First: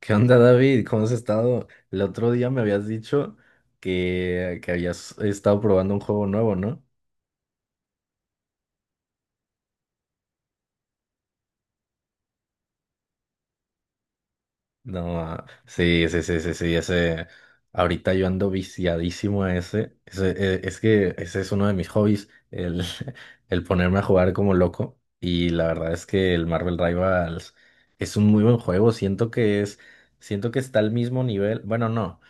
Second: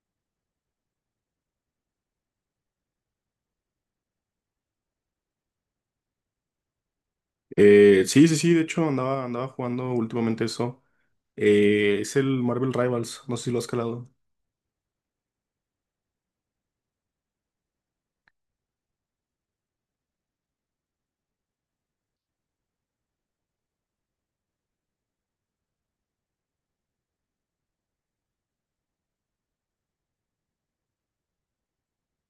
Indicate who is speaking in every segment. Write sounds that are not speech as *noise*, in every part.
Speaker 1: ¿Qué onda, David? ¿Cómo has estado? El otro día me habías dicho que habías estado probando un juego nuevo, ¿no?
Speaker 2: Sí, sí, sí, de hecho andaba jugando últimamente eso. Es el Marvel Rivals, no sé si lo has calado.
Speaker 1: No, ah, sí, sí, sí, sí, sí, ese. Ahorita yo ando viciadísimo a ese. Ese, es que ese es uno de mis hobbies, el, *laughs* el ponerme a jugar como loco. Y la verdad es que el Marvel Rivals es un muy buen juego. Siento que es, siento que está al mismo nivel. Bueno, no.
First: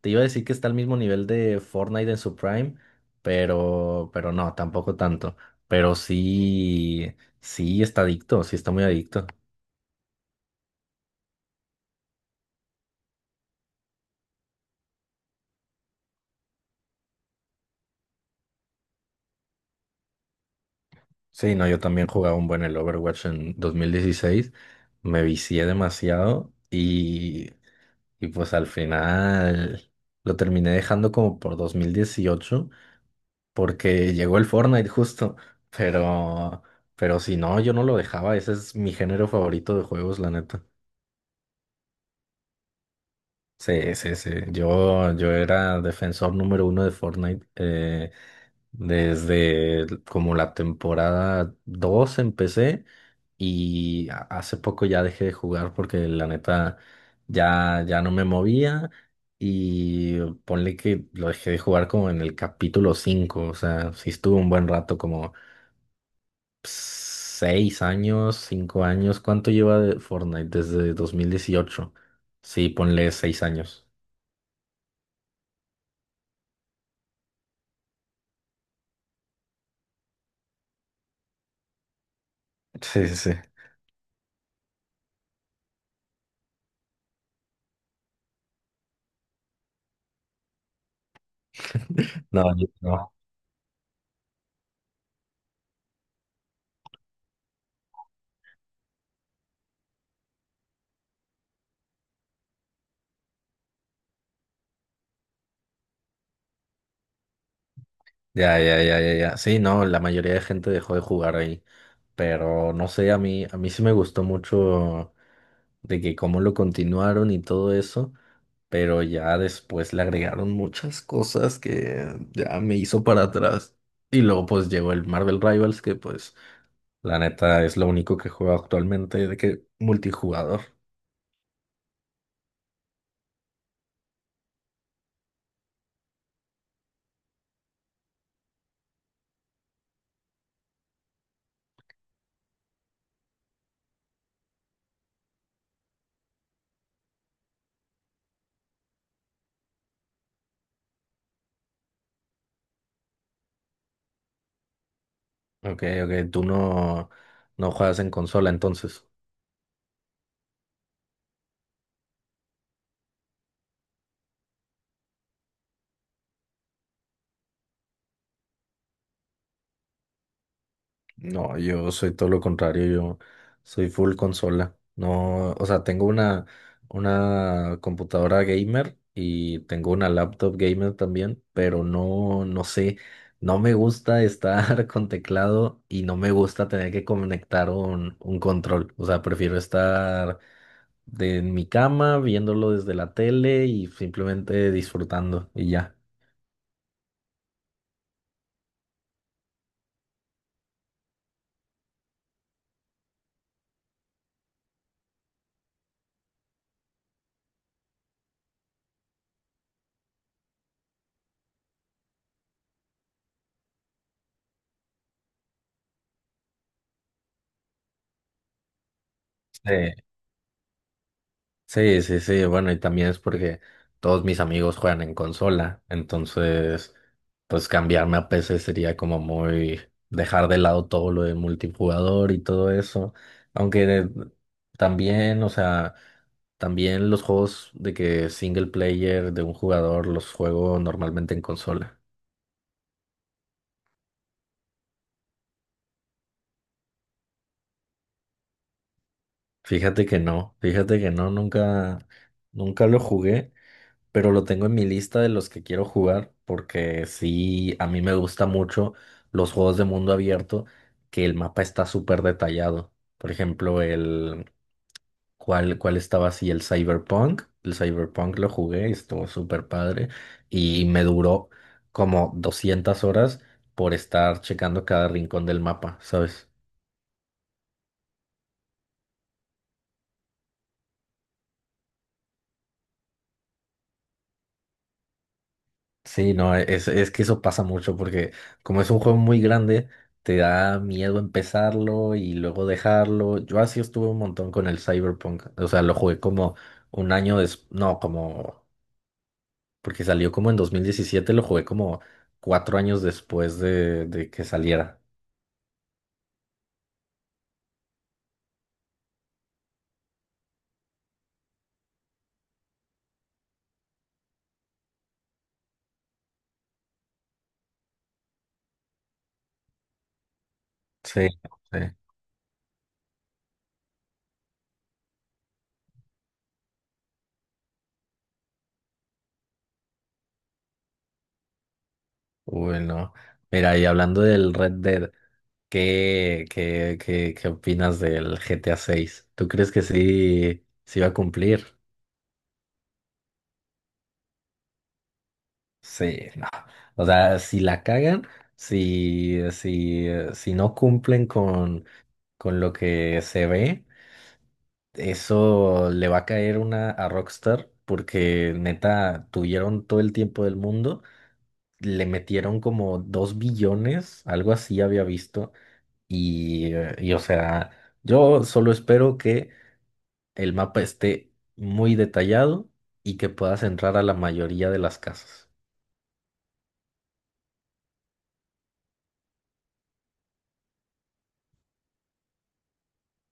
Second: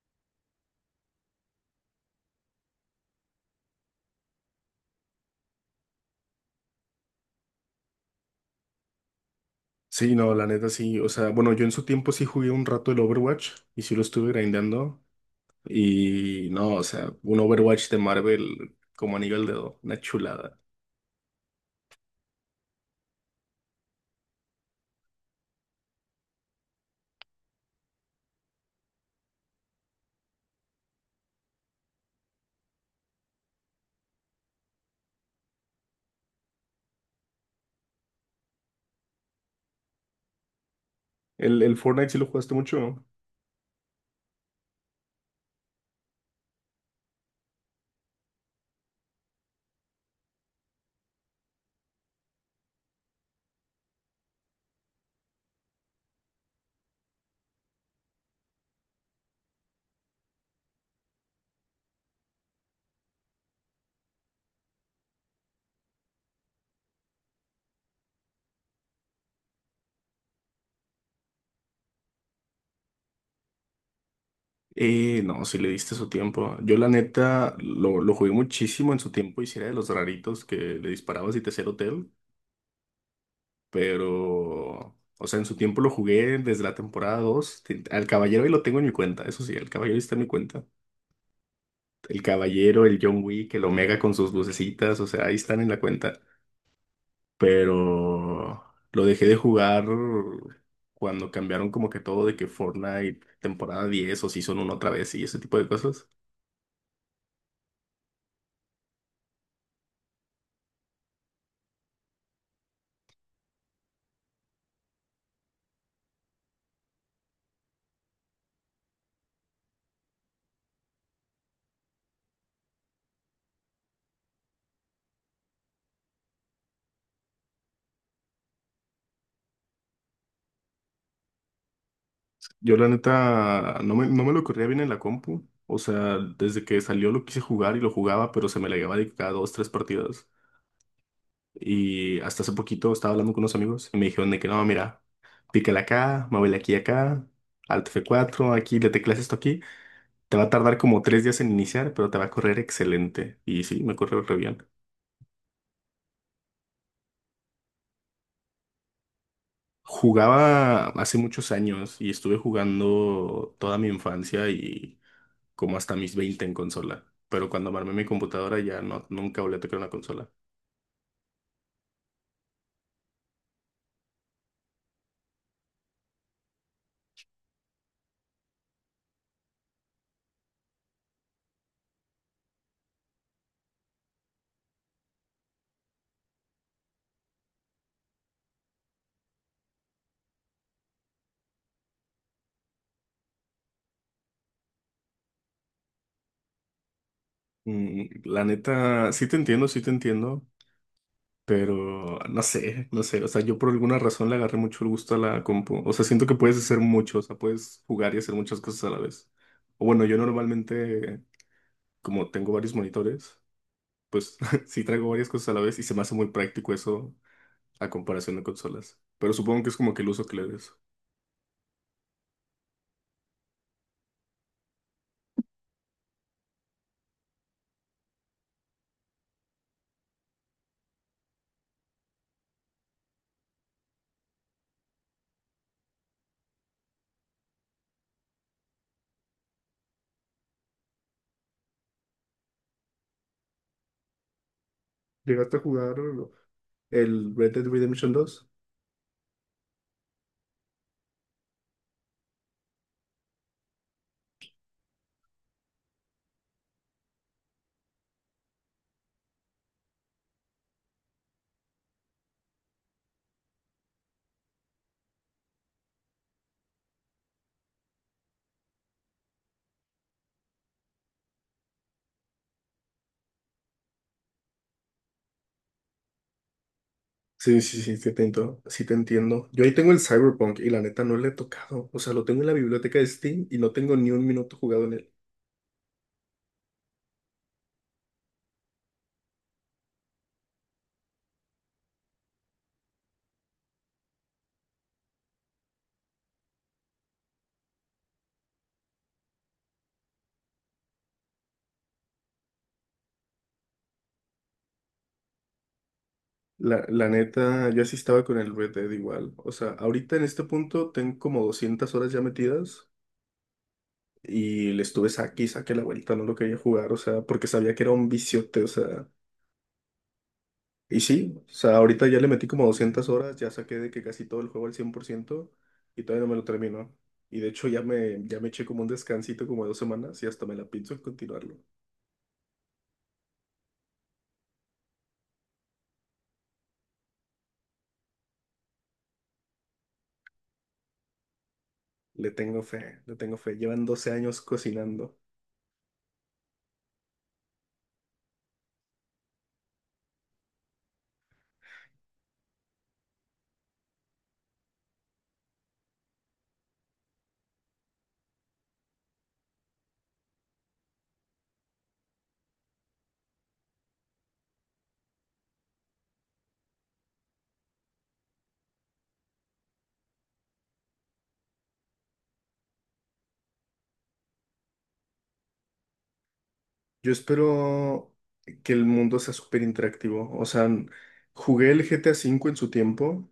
Speaker 1: Te iba a decir que está al mismo nivel de Fortnite en su prime, pero no, tampoco tanto. Pero sí, sí está adicto, sí está muy adicto.
Speaker 2: Sí, no, la neta sí. O sea, bueno, yo en su tiempo sí jugué un rato el Overwatch y sí lo estuve grindando. Y no, o sea, un Overwatch de Marvel como anillo al dedo, una chulada.
Speaker 1: Sí, no, yo también jugaba un buen el Overwatch en 2016, me vicié demasiado y pues al final lo terminé dejando como por 2018 porque llegó el Fortnite justo, pero, pero si no, yo no lo dejaba, ese es mi género favorito de juegos, la neta.
Speaker 2: El Fortnite sí lo jugaste mucho.
Speaker 1: Sí, sí, sí. Yo era defensor número uno de Fortnite. Como la temporada 2 empecé y hace poco ya dejé de jugar porque la neta ya no me movía y ponle que lo dejé de jugar como en el capítulo 5, o sea, sí estuvo un buen rato, como 6 años, 5 años. ¿Cuánto lleva de Fortnite desde 2018? Sí, ponle 6 años.
Speaker 2: No, sí le diste su tiempo. Yo la neta lo jugué muchísimo en su tiempo y sí era de los raritos que le disparabas y te hacía el hotel.
Speaker 1: Sí, sí.
Speaker 2: Pero, o sea, en su tiempo lo jugué desde la temporada dos. Al Caballero ahí lo tengo en mi cuenta, eso sí, el Caballero está en mi cuenta.
Speaker 1: *laughs* Sí.
Speaker 2: El
Speaker 1: No,
Speaker 2: Caballero, el
Speaker 1: no.
Speaker 2: John Wick, el Omega con sus lucecitas, o sea, ahí están en la cuenta. Pero lo dejé de jugar cuando cambiaron como que todo de que Fortnite temporada 10 o Season 1 otra vez y ese tipo de cosas.
Speaker 1: Ya, ya, ya, ya, ya. Sí, no, la mayoría de gente dejó de jugar ahí. Pero no sé, a mí sí me gustó mucho de que cómo lo continuaron y todo eso. Pero ya después le agregaron muchas cosas que ya me hizo para atrás. Y luego pues llegó el Marvel Rivals, que pues la neta es lo único que juego actualmente de que multijugador.
Speaker 2: Yo la neta no me lo corría bien en la compu. O sea, desde que salió lo quise jugar y lo jugaba, pero se me la llevaba de cada dos, tres partidas. Y hasta hace poquito estaba hablando con unos amigos y me dijeron de que no, mira, pícale acá, muévele aquí y acá, Alt F4 aquí le teclas esto aquí. Te va a tardar como 3 días en iniciar, pero te va a correr excelente. Y sí, me corre re bien.
Speaker 1: Ok, ok, tú no, no juegas en consola entonces.
Speaker 2: Jugaba hace muchos años y estuve jugando toda mi infancia y como hasta mis 20 en consola. Pero cuando armé mi computadora ya no, nunca volví a tocar una consola.
Speaker 1: No, yo soy todo lo contrario, yo soy full consola. No, o sea, tengo una computadora gamer y tengo una laptop gamer también, pero no, no sé, no me gusta estar *laughs* con teclado y no me gusta tener que conectar un control. O sea, prefiero estar en mi cama viéndolo desde la tele y simplemente disfrutando y ya.
Speaker 2: La neta, sí te entiendo, sí te entiendo. Pero no sé, no sé. O sea, yo por alguna razón le agarré mucho el gusto a la compu. O sea, siento que puedes hacer mucho, o sea, puedes jugar y hacer muchas cosas a la vez. O bueno, yo normalmente, como tengo varios monitores, pues *laughs* sí traigo varias cosas a la vez y se me hace muy práctico eso a comparación de consolas. Pero supongo que es
Speaker 1: Sí.
Speaker 2: como que el uso que le des.
Speaker 1: Sí, sí, sí, bueno, y también es porque todos mis amigos juegan en consola, entonces, pues cambiarme a PC sería como muy dejar de lado todo lo de multijugador y todo eso, aunque también, o sea, también los juegos de que single player de un jugador los juego normalmente en consola.
Speaker 2: ¿Llegaste a jugar el Red Dead Redemption 2?
Speaker 1: Fíjate que no, nunca, nunca lo jugué. Pero lo tengo en mi lista de los que quiero jugar porque sí, a mí me gusta mucho los juegos de mundo abierto que el mapa está súper detallado. Por ejemplo, el cuál estaba así el Cyberpunk lo jugué y estuvo súper padre y me duró como 200 horas por estar checando cada rincón del mapa, ¿sabes?
Speaker 2: Sí, sí, sí, sí te entiendo, sí te entiendo. Yo ahí tengo el Cyberpunk y la neta no le he tocado. O sea, lo tengo en la biblioteca de Steam y no tengo ni un minuto jugado en.
Speaker 1: Sí, no, es que eso pasa mucho porque como es un juego muy grande, te da miedo empezarlo y luego dejarlo. Yo así estuve un montón con el Cyberpunk. O sea, lo jugué como un año después, no, como, porque salió como en 2017 lo jugué como cuatro años después de que saliera.
Speaker 2: La neta, yo así estaba con el Red Dead igual. O sea, ahorita en este punto tengo como 200 horas ya metidas y le estuve saque y saque la vuelta, no lo quería jugar, o sea, porque sabía que era un viciote, o sea. Y
Speaker 1: Sí,
Speaker 2: sí, o sea,
Speaker 1: sí.
Speaker 2: ahorita ya le metí como 200 horas, ya saqué de que casi todo el juego al 100% y todavía no me lo termino. Y de hecho ya me eché como un descansito como de 2 semanas y hasta me la pienso en continuarlo.
Speaker 1: Bueno, mira, y hablando del Red Dead, qué opinas del GTA 6? ¿Tú crees que sí va a cumplir?
Speaker 2: Le tengo fe, le tengo fe. Llevan 12 años cocinando.
Speaker 1: Sí, no. O sea, si la cagan, si no cumplen con lo que se ve, eso le va a caer una a Rockstar porque neta tuvieron todo el tiempo del mundo, le metieron como dos billones, algo así había visto, y o sea, yo solo espero que el mapa esté muy detallado y que puedas entrar a la mayoría de las casas.
Speaker 2: Yo espero que el mundo sea súper interactivo. O sea, jugué el GTA 5 en su tiempo,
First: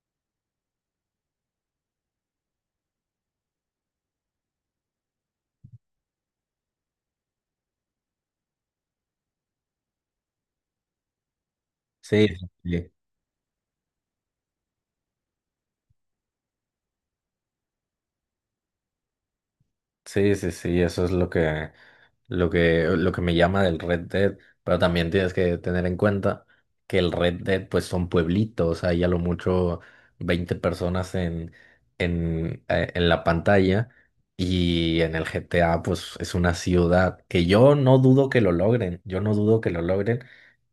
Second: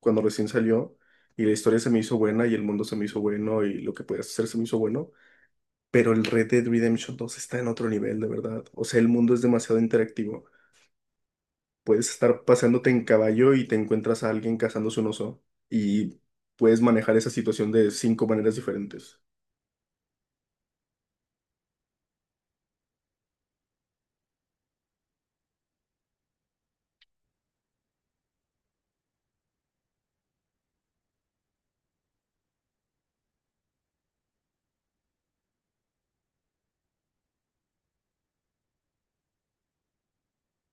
Speaker 2: cuando recién salió, y la historia se me hizo buena y el mundo se me hizo bueno y lo que podías hacer se me hizo bueno. Pero el Red Dead Redemption 2 está en otro nivel, de verdad. O sea, el mundo es demasiado interactivo. Puedes
Speaker 1: Sí,
Speaker 2: estar
Speaker 1: sí,
Speaker 2: paseándote
Speaker 1: sí.
Speaker 2: en caballo y te encuentras a alguien cazándose un oso y puedes manejar esa situación de cinco maneras diferentes.
Speaker 1: Sí, sí, sí, eso es lo que, lo que me llama del Red Dead, pero también tienes que tener en cuenta que el Red Dead pues son pueblitos, hay a lo mucho 20 personas en la pantalla y en el GTA pues es una ciudad que yo no dudo que lo logren, yo no dudo que lo logren,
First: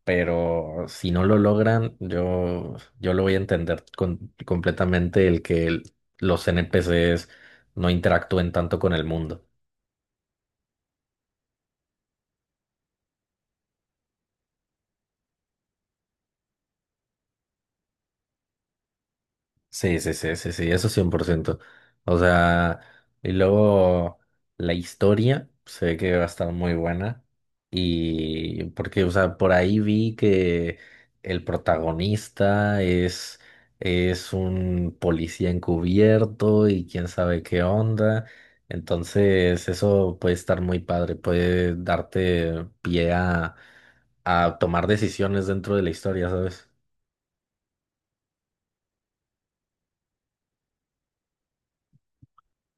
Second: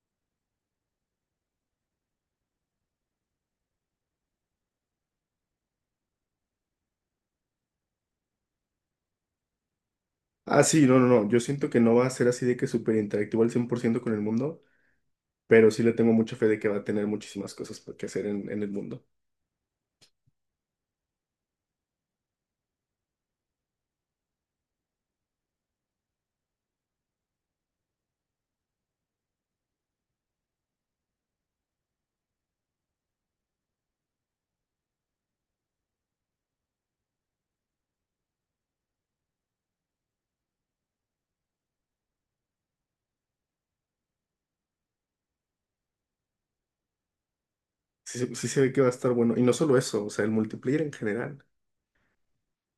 Speaker 1: pero si no lo logran yo, yo lo voy a entender completamente el que los NPCs no interactúen tanto con el mundo.
Speaker 2: Ah, sí, no, no, no. Yo siento que no va a ser así de que súper interactivo al 100% con el mundo, pero sí le tengo mucha fe de que va a tener muchísimas cosas que hacer en el mundo.
Speaker 1: Sí, sí, sí, sí, sí, eso 100%. O sea, y luego la historia se ve que va a estar muy buena. Y porque, o sea, por ahí vi que el protagonista es un policía encubierto y quién sabe qué onda. Entonces, eso puede estar muy padre, puede darte pie a tomar decisiones dentro de la historia, ¿sabes?
Speaker 2: Sí se ve que va a estar bueno. Y no solo eso, o sea, el multiplayer en general.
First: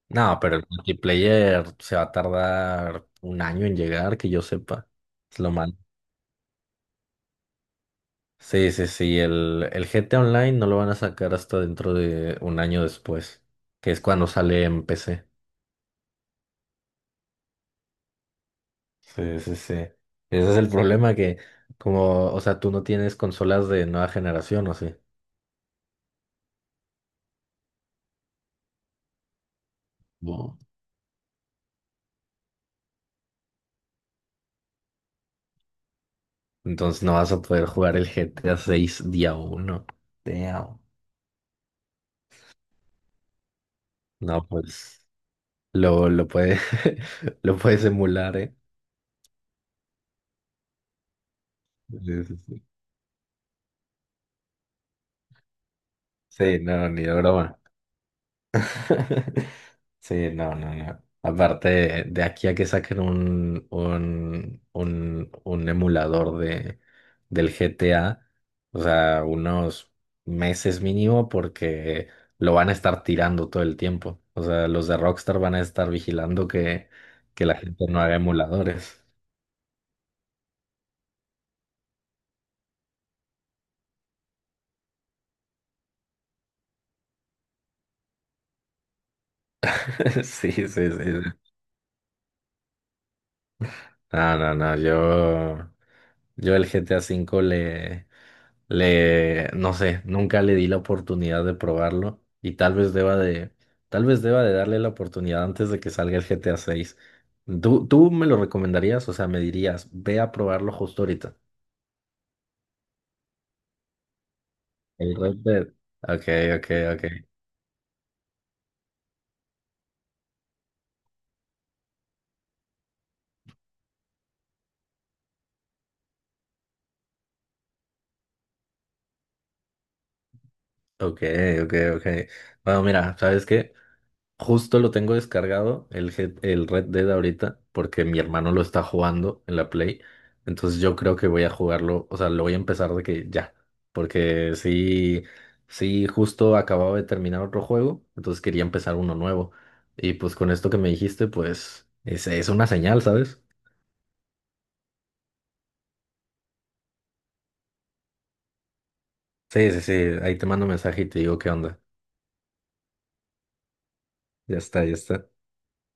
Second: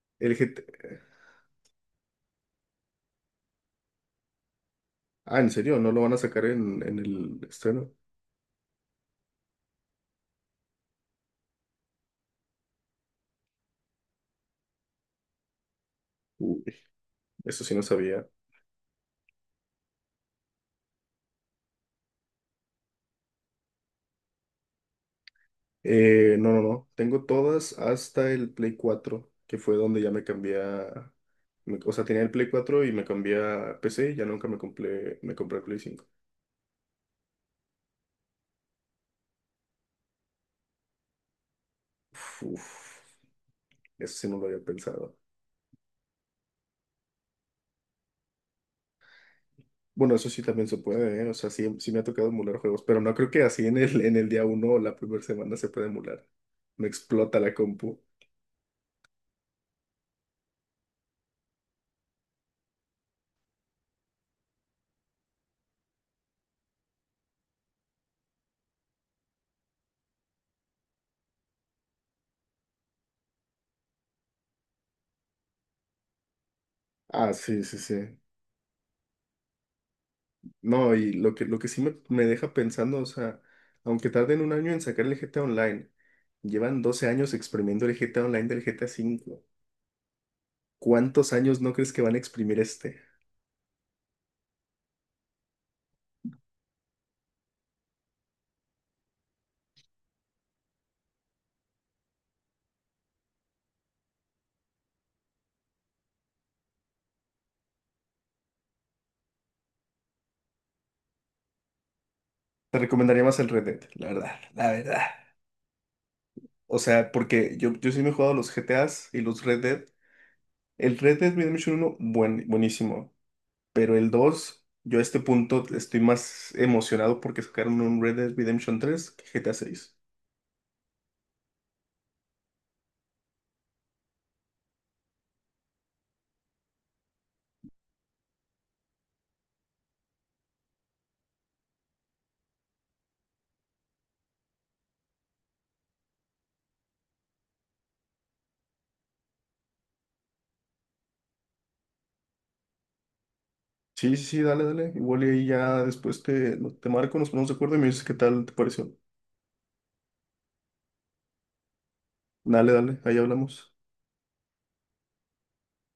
Speaker 1: No,
Speaker 2: El
Speaker 1: pero
Speaker 2: GT...
Speaker 1: el multiplayer se va a tardar un año en llegar, que yo sepa.
Speaker 2: Ah,
Speaker 1: Es
Speaker 2: ¿en
Speaker 1: lo malo.
Speaker 2: serio? ¿No lo van a sacar en el estreno?
Speaker 1: Sí, sí, sí. El GTA Online no lo van a sacar hasta dentro de un año después, que es cuando sale en PC.
Speaker 2: Uy, eso sí no sabía.
Speaker 1: Sí, sí, sí. Ese es el problema que, como, o sea, tú no tienes consolas de nueva generación, ¿o sí?
Speaker 2: No, no, no. Tengo todas hasta el Play 4 que fue donde ya me
Speaker 1: No.
Speaker 2: cambié a. O sea, tenía el Play 4 y me cambié a PC y ya nunca me compré el Play 5.
Speaker 1: Entonces no vas a poder jugar el G T a 6 día uno. Damn.
Speaker 2: Uf, uf, eso sí no lo
Speaker 1: No,
Speaker 2: había
Speaker 1: pues
Speaker 2: pensado.
Speaker 1: lo, lo puede, *laughs* lo puedes emular, ¿eh?
Speaker 2: Bueno, eso sí también se puede, ¿eh? O sea, sí, sí me ha
Speaker 1: Sí,
Speaker 2: tocado
Speaker 1: sí,
Speaker 2: emular
Speaker 1: sí.
Speaker 2: juegos, pero no creo que así en el día uno o la primera semana se pueda emular.
Speaker 1: Sí,
Speaker 2: Me
Speaker 1: no, ni de
Speaker 2: explota la
Speaker 1: broma.
Speaker 2: compu.
Speaker 1: *laughs* Sí, no, no, no. Aparte, de aquí a que saquen un emulador del GTA, o sea, unos meses mínimo, porque lo van a estar tirando todo el tiempo. O sea, los de Rockstar van a estar vigilando
Speaker 2: Ah,
Speaker 1: que la
Speaker 2: sí, sí,
Speaker 1: gente no haga
Speaker 2: sí.
Speaker 1: emuladores.
Speaker 2: No, y lo que sí me deja pensando, o sea, aunque tarden un año en sacar el GTA Online, llevan 12 años exprimiendo el GTA Online del GTA 5.
Speaker 1: *laughs* Sí, sí, sí,
Speaker 2: ¿Cuántos
Speaker 1: sí.
Speaker 2: años no crees que van a exprimir este?
Speaker 1: No, no, no, yo el GTA cinco no sé, nunca le di la oportunidad de probarlo y tal vez deba de, tal vez deba de darle la oportunidad antes de que salga el GTA 6. Tú me lo recomendarías? O sea, me dirías, ve a probarlo justo ahorita.
Speaker 2: Te recomendaría más el Red Dead, la verdad, la verdad.
Speaker 1: El Red Dead. Ok, ok,
Speaker 2: O sea,
Speaker 1: ok.
Speaker 2: porque yo sí me he jugado los GTAs y los Red Dead. El Red Dead Redemption uno buenísimo. Pero el 2 yo a este punto estoy más emocionado porque sacaron un Red Dead Redemption 3 que GTA 6.
Speaker 1: Ok, ok, ok. Bueno, mira, ¿sabes qué? Justo lo tengo descargado, el Red Dead ahorita, porque mi hermano lo está jugando en la Play. Entonces yo creo que voy a jugarlo, o sea, lo voy a empezar de que ya. Porque sí, sí, justo acababa de terminar otro juego, entonces quería empezar uno nuevo. Y pues con esto que me dijiste, pues es una señal, ¿sabes?
Speaker 2: Sí, sí, sí, dale, dale. Igual y ahí ya después te marco, nos ponemos de acuerdo y me dices qué tal te pareció.
Speaker 1: Sí, sí, sí, ahí te mando mensaje y te digo qué onda.
Speaker 2: Dale, dale, ahí hablamos.
Speaker 1: Ya está, ya está.